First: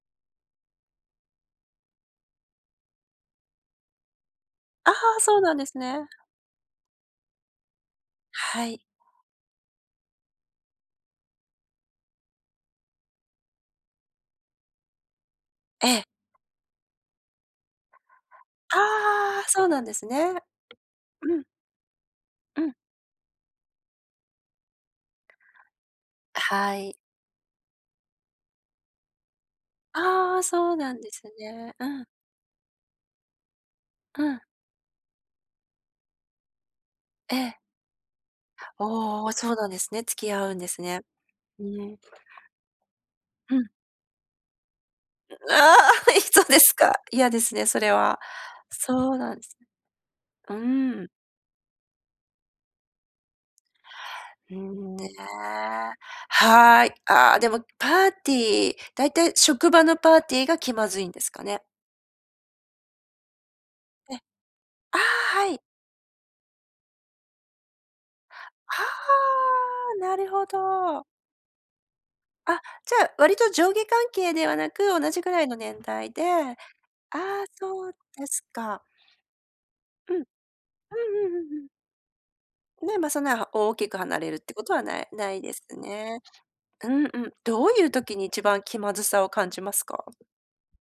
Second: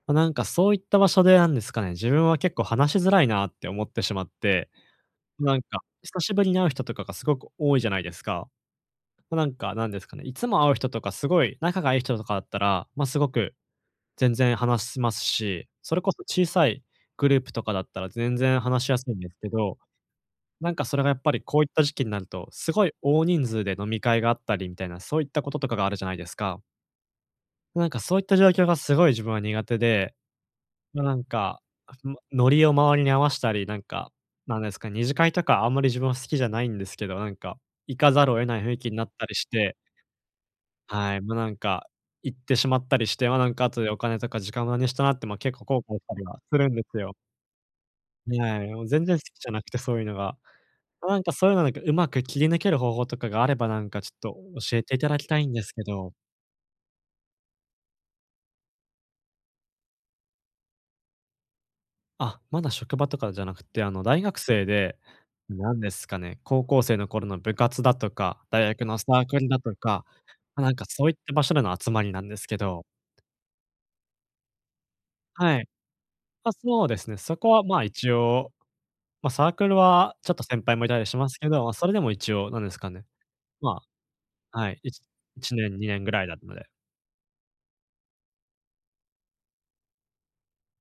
あ、なんかそういった場所でなんですかね、自分は結構話しづらいなって思ってしまって、ああ、そうななんんですかね。久しぶりに会う人とかがすごく多いじゃないですか。はい。となんかなんですかね、いつも会う人とかすごい仲がいい人とかだったら、ま、すごく全然話しますし、えそれえ。こそ小さいグループとかだったら全然話しやすいんですああ、けそうど、なんですね。なんかそれがやっぱうりん。こういった時期になると、うすん。ごい大人数で飲み会があったりみたいな、そういったこととかがあるじゃないですか？はい。なんかそういった状況がすごい自分は苦手で、ああ、そうなんとでなんすか、ね、うん。ま、ノリを周りに合わしたり、なんか、うん。なんですか、二次会とかあんまり自分は好きじゃないんですけど、なえんか、え。行かざるを得ない雰囲気になっあたあ、りしそうなんて。ですね。付き合うんですね。はい、もうなんうか、ん。行ってしまったりして、ま、なんうかん。後でお金とか時間無駄にしたなって、ま、結構あ後悔しあ、たいりはそうすでるすんでか。すよ。嫌ですね、それは。ない、もう全そ然う好なきんじゃす。なくて、そういうのが。うーん。おなんか、そういうのなんか、うまく切り抜ける方法とかがあれば、なんかちょっとうー教えん、ていね、ただきたいんですけど。はい。あ、でもパーティー、だいたい職場のパーティーが気まずいんですかね？あ、まだ職場とかじゃなくて、あの、え、大学生あで、あ、はい。なんですかね、高校生の頃の部活だとか、大あ学のサークルだとあ、か、なるほま、なんかど。そういった場所での集まりなんですけあ、ど。じゃあ、割と上下関係ではなく、同じぐらいのはい。年代で、あ、あそうですね。そあ、こはまそう一です応、か。ま、サークルうん。はうちょっと先輩もいたりしんまうんすけうんうど、ん。ま、それでも一応なんですかね、ね。まあ、そんなは大まきく離れるってあ、こはとい、はいなちいないいでちすねん、2年ぐね。らいだったので。うん、うん、どういう時に一番気まずさを感じますか？